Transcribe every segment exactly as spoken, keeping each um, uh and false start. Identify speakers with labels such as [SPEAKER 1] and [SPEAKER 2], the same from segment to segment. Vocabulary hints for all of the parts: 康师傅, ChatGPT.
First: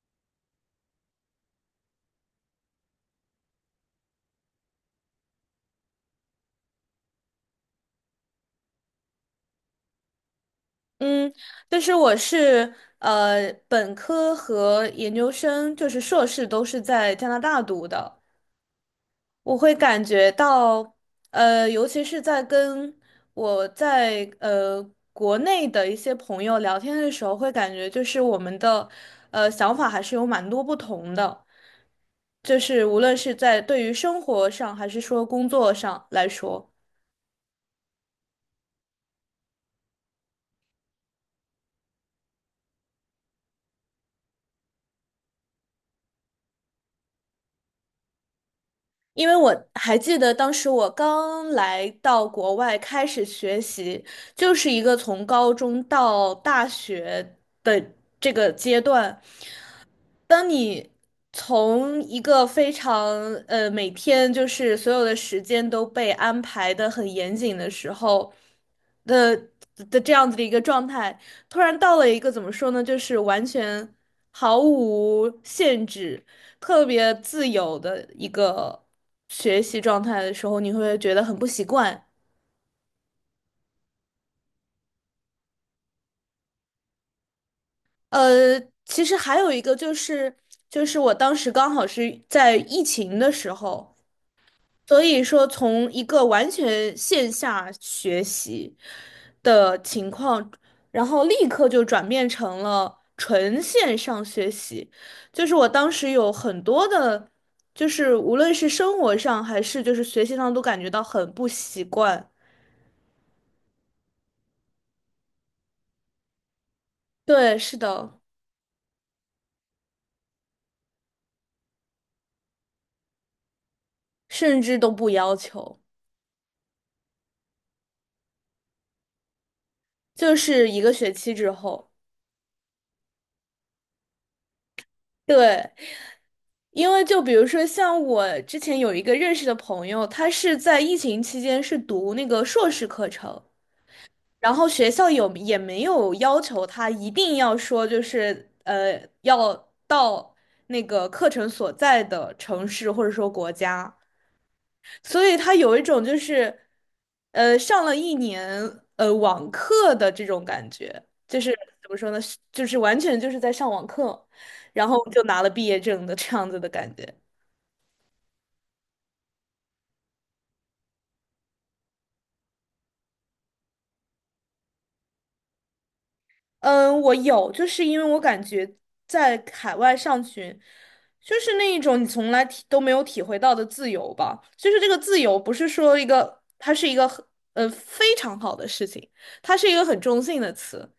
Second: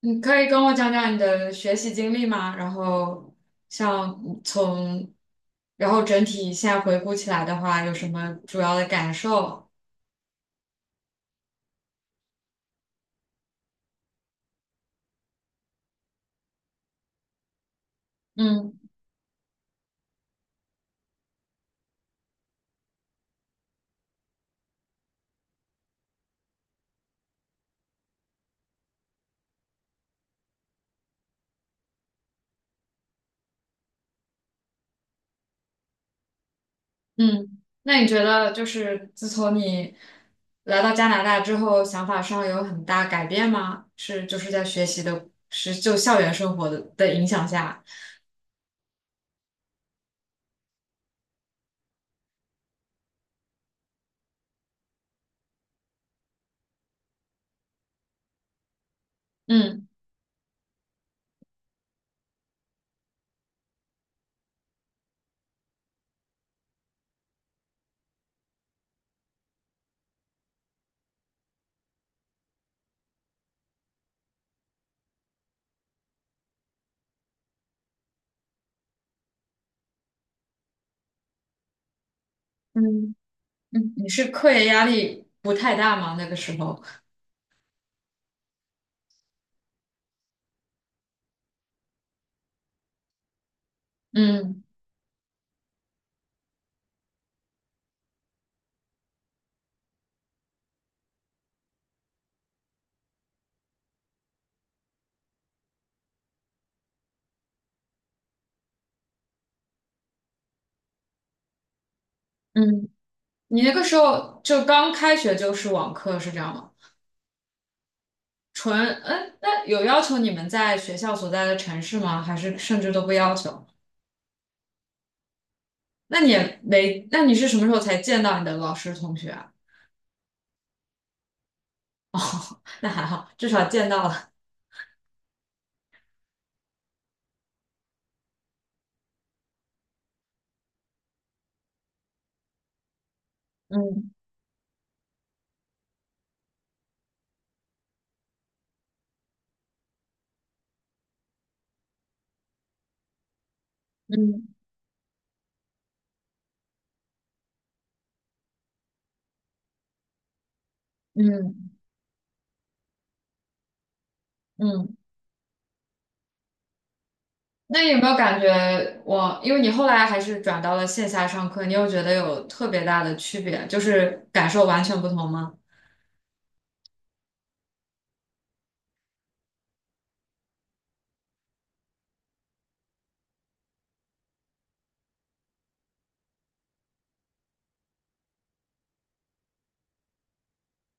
[SPEAKER 1] 你可以跟我讲讲你的学习经历吗？然后像从，然后整体现在回顾起来的话，有什么主要的感受？
[SPEAKER 2] 嗯，但是我是呃本科和研究生，就是硕士都是在加拿大读的。
[SPEAKER 1] 嗯
[SPEAKER 2] 我会感觉到，呃，尤其是在跟我在呃国内的一些朋友聊天的时候，会感觉就是我们的呃想法还是有蛮多不同的，就是无论是在对于生活上还是说工作上来说。
[SPEAKER 1] 嗯，那你觉得就是自从你来到加拿大之后，想法上有很大改变吗？是就是在学习的，是就校园生活的的影响下，
[SPEAKER 2] 因为我还记得当时我刚来到国外开始学习，就是一个从高中到大学的这个阶段，
[SPEAKER 1] 嗯，
[SPEAKER 2] 当你从一个非常呃每天就是所有的时间都被安排的很严谨的时候的的这样子的一个状态，突然到了一个怎么说呢，就是完全毫无限制、特别自由的一个学习状态的时候，你会不会觉得很不习惯？
[SPEAKER 1] 嗯嗯，你是课业压力不太大吗？那个时候，
[SPEAKER 2] 呃，其实还有一个就是，就是我当时刚好是在疫情的时候。
[SPEAKER 1] 嗯
[SPEAKER 2] 所以说，从一个完全线下学习的情况，然后立刻就转变成了纯线上学习。就是我当时有很多的，就是无论是生活上还是就是学习上，都感觉到很不习惯。
[SPEAKER 1] 嗯。你那个时候就刚开学就是网课是这样吗？
[SPEAKER 2] 对，是的，
[SPEAKER 1] 纯，嗯，那有要求你们在学校所在的城市吗？还是甚至都不要求？
[SPEAKER 2] 甚至都不要求，
[SPEAKER 1] 那你也没，那你是什么时候才见到你的老师同学啊？
[SPEAKER 2] 就是一个学期之后。
[SPEAKER 1] 那还好，至少见到了。
[SPEAKER 2] 对，因为就比如说像我之前有一个认识的朋友，他是在疫情期间是读那个硕士课程，
[SPEAKER 1] 嗯。
[SPEAKER 2] 然后学校有也没有要求他一定要说就是呃要到那个课程所在的城市或者说国家。
[SPEAKER 1] 嗯
[SPEAKER 2] 所以他有一种就是，呃，上了一年呃网课的这种感觉，就是
[SPEAKER 1] 嗯
[SPEAKER 2] 怎么说呢，是就是完全就是在上网课，然
[SPEAKER 1] 嗯。
[SPEAKER 2] 后就拿了毕业证的这样子的感觉。
[SPEAKER 1] 那你有没有感觉我，因为你后来还是转到了线下上课，你有觉得有特别大的区别，就是感受完全不同吗？
[SPEAKER 2] 嗯，我有，就是因为我感觉在海外上学，就是那一种你从来体都没有体会到的自由吧。就是这个自由，不是说一个，它是一个很呃非常好的事情，它是一个很中性的词，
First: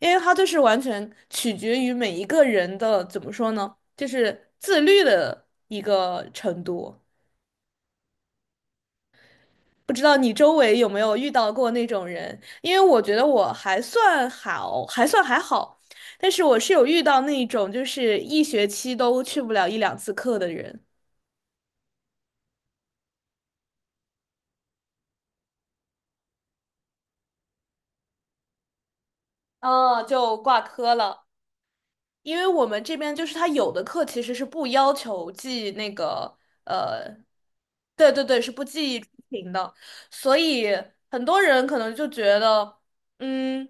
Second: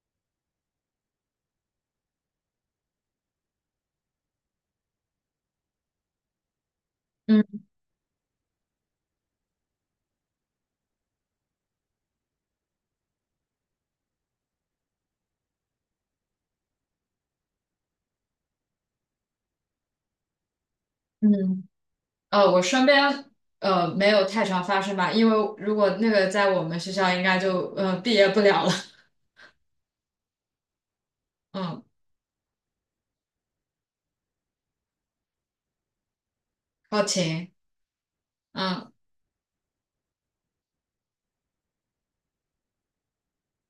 [SPEAKER 2] 因为它就是完全取决于每一个人的，怎么说呢，就是自律的一个程度。
[SPEAKER 1] 嗯，
[SPEAKER 2] 不知道你周围有没有遇到过那种人？因为我觉得我还算好，还算还好，但是我是有遇到那种就是一学期都去不了一两次课的人，
[SPEAKER 1] 嗯呃，我身边呃没有太常发生吧，因为如果那个在我们学校，应该就呃毕业不了了。
[SPEAKER 2] 啊，就挂科了。
[SPEAKER 1] 嗯，
[SPEAKER 2] 因为我们这边就是他有的课其实是不要求记那个
[SPEAKER 1] 好
[SPEAKER 2] 呃，
[SPEAKER 1] 勤，
[SPEAKER 2] 对对对，是不
[SPEAKER 1] 嗯
[SPEAKER 2] 记出勤的，所以很多人可能就觉得，嗯，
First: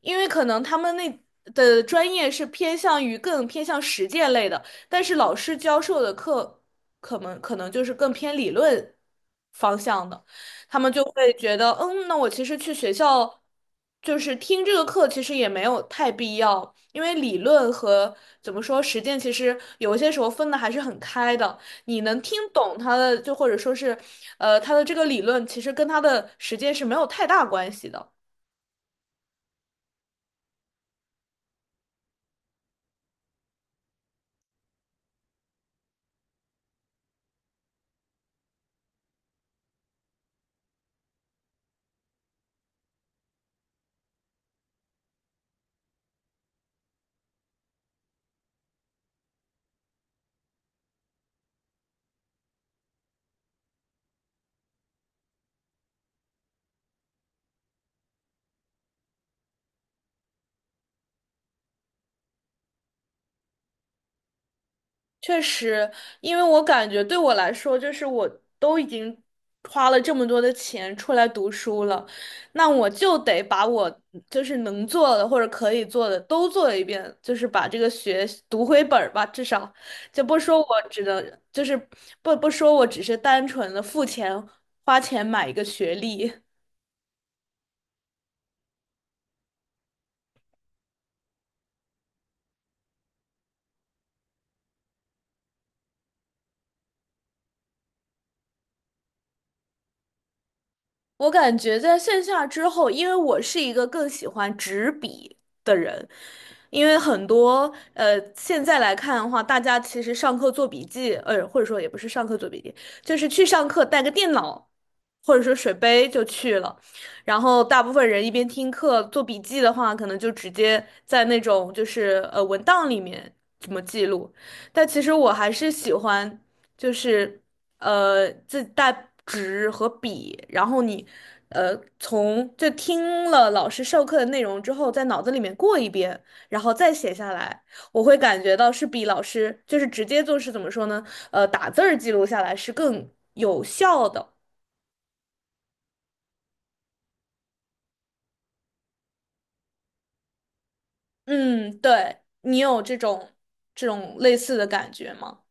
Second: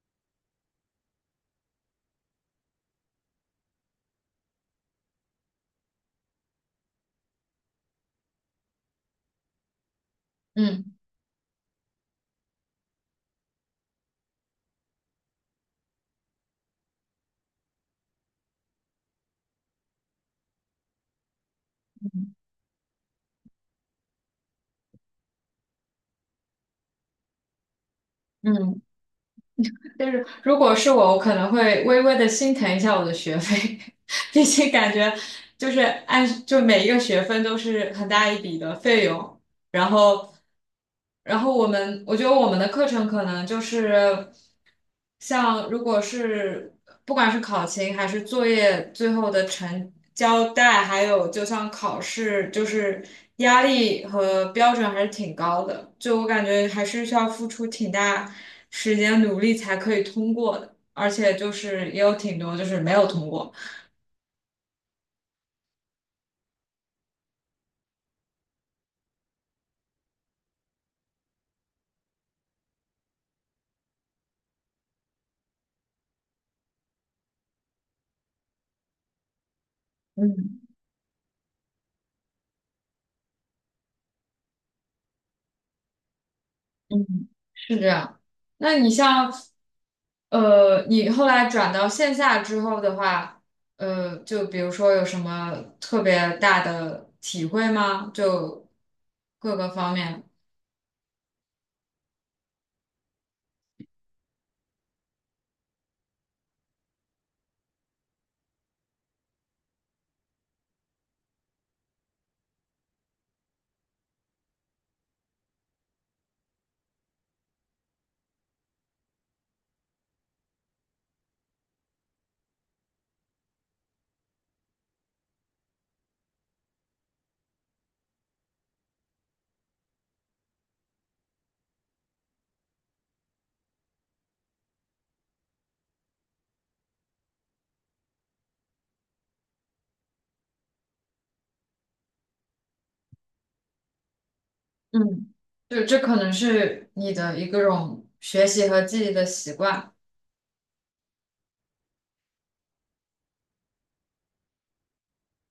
[SPEAKER 2] 因为可能他们那的专业是偏向于更偏向实践类的，但是老师教授的课可能可能就是更偏理论方向的。他们
[SPEAKER 1] 嗯
[SPEAKER 2] 就会觉得，嗯，那我其实去学校就是听这个课，其实也没有太必要，因为理论和怎么说实践，其实有一些时候分的还是很开的。你能听懂他的，就或者说是，呃，他的这个理论，其实跟他的实践是没有太大关系的。
[SPEAKER 1] 嗯，就是如果是我，我可能会微微的心疼一下我的学费，毕竟感觉就是按就每一个学分都是很大一笔的费用。然后，然后我们，我觉得我们的课程可能就是，像如果是不管是考勤还是作业最后的成交代，还有就像考试，就是压力和标准还是挺高的，就我感觉还是需要付出挺大时间努力才可以通过的，而且就是也有挺多就是没有通过。
[SPEAKER 2] 确实，因为我感觉对我来说，就是我都已经花了这么多的钱出来读书了，那我就得把我就是能做的或者可以做的都做一遍，就是把这个学读回本儿吧，至少就不说
[SPEAKER 1] 嗯。
[SPEAKER 2] 我只能就是不不说我只是单纯的付钱花钱买一个学历。
[SPEAKER 1] 嗯，是这样。那你像，呃，你后来转到线下之后的话，呃，就比如说有什么特别大的体会吗？就各个方面，
[SPEAKER 2] 我感觉在线下之后，因为我是一个更喜欢纸笔的人，因为很多呃，现在来看的话，大家其实上课做笔记，呃，或者说也不是上课做笔记，就是去上课带个电脑或者说水杯就去了，然后大部分人一边听课做笔记的话，可能就直接在那种就是呃文档里面怎么记录，但其实我还是喜欢就是。呃自带纸和笔，然后你呃从就听了老师授课的内容之后，在脑子里面过一遍，然后再写下来，我会感觉到是比老师就是直接就是怎么说呢？呃，打字儿记录下来是更有效的。
[SPEAKER 1] 嗯，就这可能是你的一个种学习和记忆的习惯。
[SPEAKER 2] 嗯，对，你有这种这种类似的感觉吗？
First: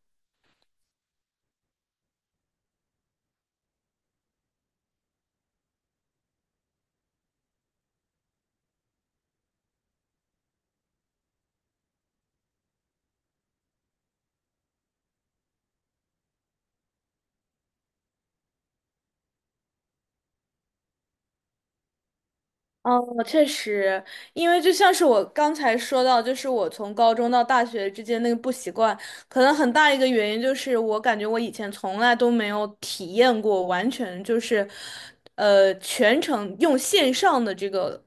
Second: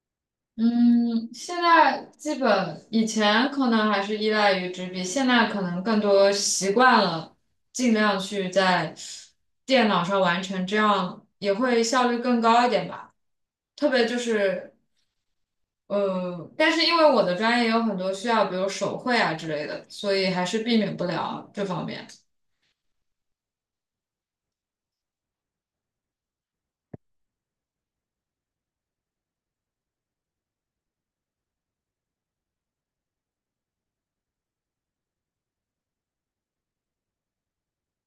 [SPEAKER 1] 嗯，现在基本以前可能还是依赖于纸笔，现在可能更多习惯了，尽量去在电脑上完成，这样也会效率更高一点吧。特别就是呃，但是因为我的专业有很多需要，比如手绘啊之类的，所以还是避免不了这方面。
[SPEAKER 2] 哦，确实，因为就像是我刚才说到，就是我从高中到大学之间那个不习惯，可能很大一个原因就是我感觉我以前从来都没有体验过，完全就是，呃，全程用线上的这个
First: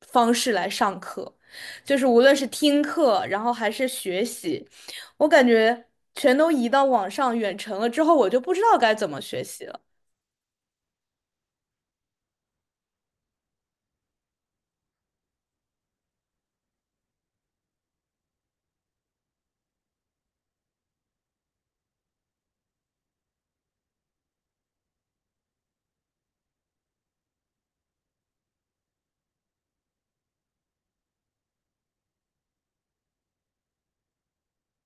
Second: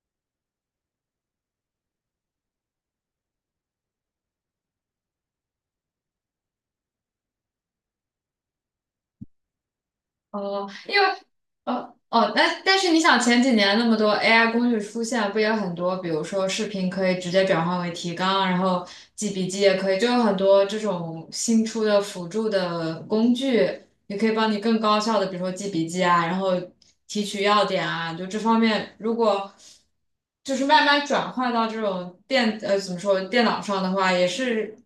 [SPEAKER 2] 方式来上课，就是无论是听课，然后还是学习，我感觉全都移到网上远程了之后，我就不知道该怎么学习了。
[SPEAKER 1] 哦，因为哦哦，那但是你想前几年那么多 A I 工具出现，不也很多？比如说视频可以直接转换为提纲，然后记笔记也可以，就有很多这种新出的辅助的工具，也可以帮你更高效的，比如说记笔记啊，然后提取要点啊，就这方面，如果就是慢慢转换到这种电呃怎么说电脑上的话，也是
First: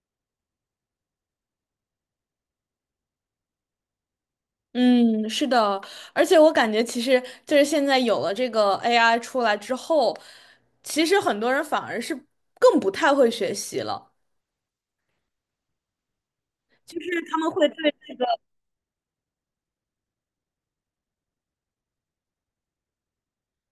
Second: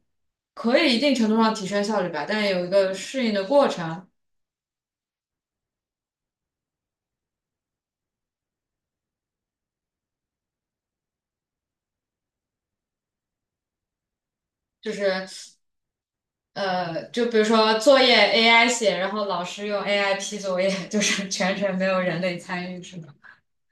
[SPEAKER 1] 可以一定程度上提升效率吧，但有一个适应的过程，
[SPEAKER 2] 嗯，是的，而且我感觉其实就是现在有了这个 A I 出来之后，其实很多人反而是更不太会学习了，
[SPEAKER 1] 就是。
[SPEAKER 2] 就
[SPEAKER 1] 呃，
[SPEAKER 2] 是
[SPEAKER 1] 就比
[SPEAKER 2] 他
[SPEAKER 1] 如
[SPEAKER 2] 们会
[SPEAKER 1] 说
[SPEAKER 2] 对
[SPEAKER 1] 作业
[SPEAKER 2] 这个，
[SPEAKER 1] A I 写，然后老师用 A I 批作业，就是全程没有人类参与，是吗？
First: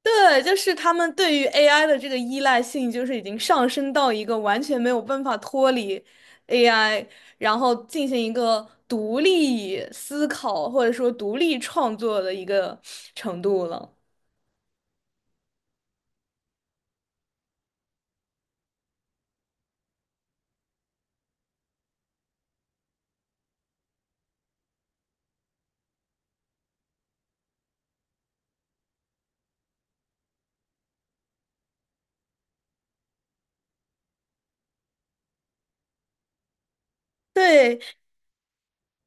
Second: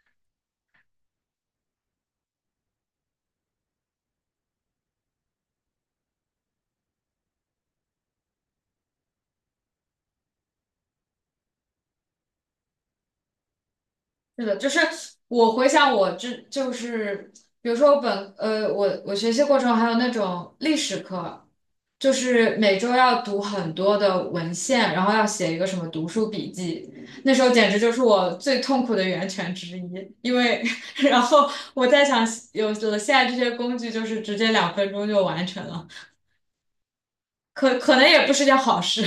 [SPEAKER 2] 对，就是他们对于 A I 的这个依赖性，就是已经上升到一个完全没有办法脱离 A I,然后进行一个独立思考或者说独立创作的一个程度了。
[SPEAKER 1] 是的，就是我回想我这就是比如说我本呃我我学习过程还有那种历史课，就是每周要读很多的文献，然后要写一个什么读书笔记，那时候简直就是我最痛苦的源泉之一，因为 然后我在想有了现在这些工具，就是直接两分钟就完成了。可
[SPEAKER 2] 对，
[SPEAKER 1] 可能也不是件好事。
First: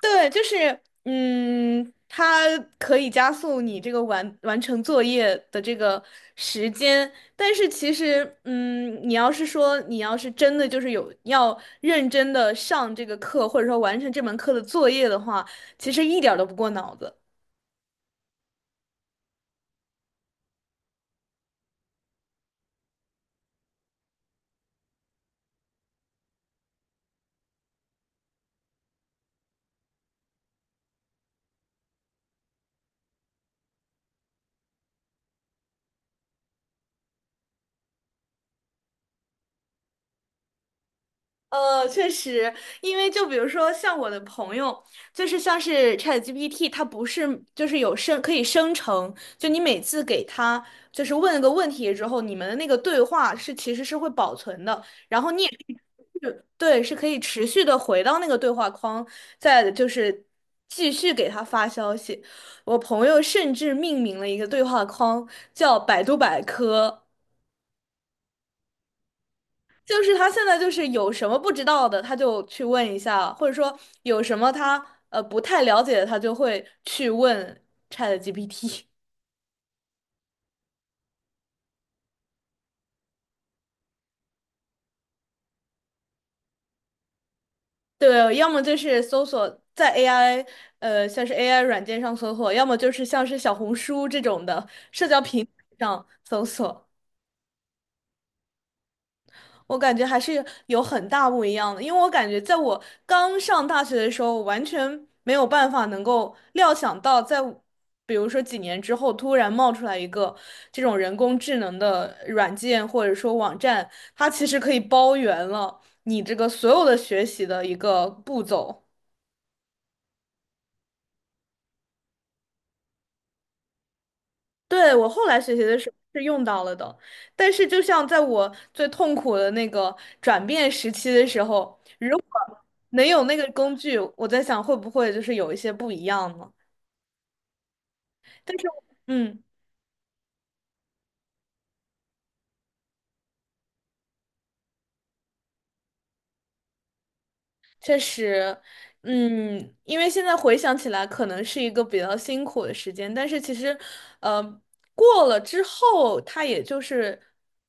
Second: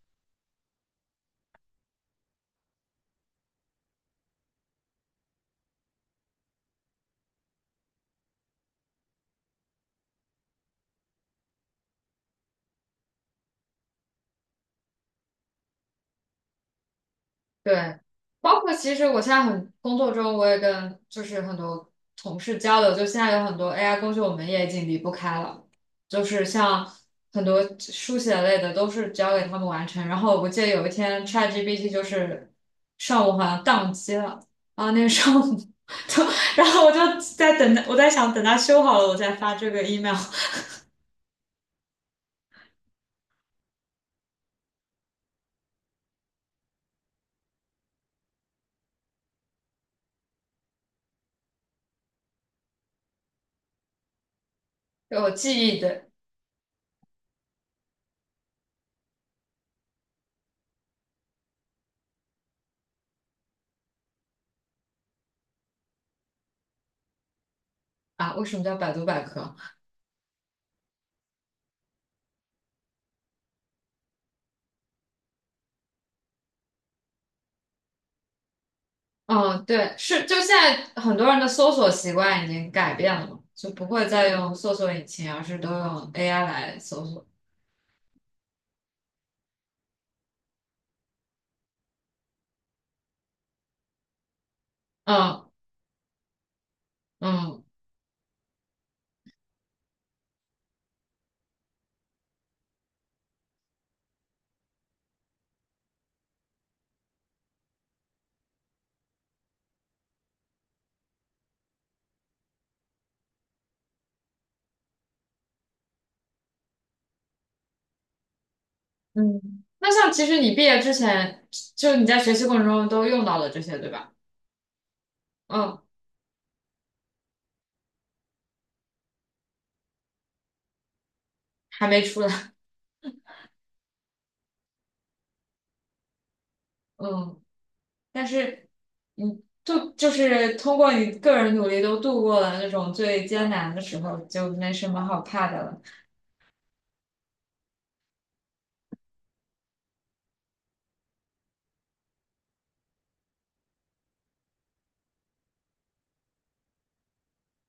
[SPEAKER 2] 对，就是，嗯，它可以加速你这个完完成作业的这个时间，但是其实，嗯，你要是说你要是真的就是有要认真的上这个课，或者说完成这门课的作业的话，其实一点儿都不过脑子。
[SPEAKER 1] 对，包括其实我现在很工作中，我也跟就是很多同事交流，就现在有很多 A I 工具，我们也已经离不开了，就是像很多书写类的都是交给他们完成。然后我记得有一天 ChatGPT 就是上午好像宕机了，啊，那个上午，然后我就在等它，我在想等它修好了我再发这个 e mail。
[SPEAKER 2] 呃，确实，因为就比如说像我的朋友，就是像是 ChatGPT,它不是就是有生可以生成，就你每次给他就是问个问题之后，你们的那个对话是其实是会保存的，然
[SPEAKER 1] 我
[SPEAKER 2] 后你也可
[SPEAKER 1] 记
[SPEAKER 2] 以
[SPEAKER 1] 忆的
[SPEAKER 2] 是对，是可以持续的回到那个对话框，再就是继续给他发消息。我朋友甚至命名了一个对话框叫百度百科。
[SPEAKER 1] 啊，为什么叫百度百科？
[SPEAKER 2] 就是他现在就是有什么不知道的，他就去问一下，或者说有什么他呃不太了解的，他就会去问 ChatGPT。
[SPEAKER 1] 嗯，对，是，就现在很多人的搜索习惯已经改变了嘛，就不会再用搜索引擎，而是都用 A I 来搜索。
[SPEAKER 2] 对，要么就是搜索在 A I 呃像是 A I 软件上搜索，要么就是像是小红书这种的社交
[SPEAKER 1] 嗯。
[SPEAKER 2] 平台上搜索。
[SPEAKER 1] 嗯
[SPEAKER 2] 我感觉还是有很大不一样的，因为我感觉在我刚上大学的时候，我完全没有办法能够料想到在我比如说几年之后，突然冒出来一个这种人工智能的软件或者说网站，它其实可以包圆了你这个所有的学习的一个步骤。
[SPEAKER 1] 嗯。那像其实你毕业之前，就你在学习过程中都用到了这些，对吧？
[SPEAKER 2] 对，我后来学习
[SPEAKER 1] 嗯，
[SPEAKER 2] 的时候是用到了的，但是就像在我最痛苦的那个转变时期的时候，
[SPEAKER 1] 还没
[SPEAKER 2] 如
[SPEAKER 1] 出
[SPEAKER 2] 果
[SPEAKER 1] 来。
[SPEAKER 2] 能有那个工具，我在想会不会就是有一些不一样呢？
[SPEAKER 1] 嗯，但
[SPEAKER 2] 但是，
[SPEAKER 1] 是
[SPEAKER 2] 嗯，
[SPEAKER 1] 你就就是通过你个人努力都度过了那种最艰难的时候，就没什么好怕的了。
[SPEAKER 2] 确实，嗯，因为现在回想起来，可能是一个比较辛苦的时间，但是其实，呃，过了之后，它也就是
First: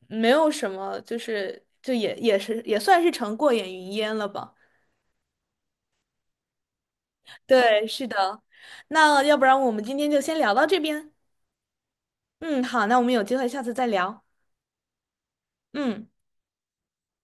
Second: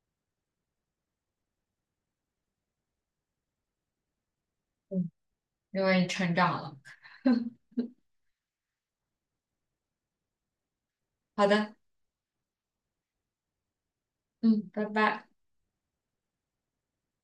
[SPEAKER 2] 没有什么，就是就也也是也算是成过眼云烟了吧。
[SPEAKER 1] 嗯，因为你成长了。
[SPEAKER 2] 对，是的。那要不然我们今天就先聊到这边。
[SPEAKER 1] 好的，
[SPEAKER 2] 嗯，好，那我们有机会下次再聊。
[SPEAKER 1] 嗯，拜拜。
[SPEAKER 2] 嗯。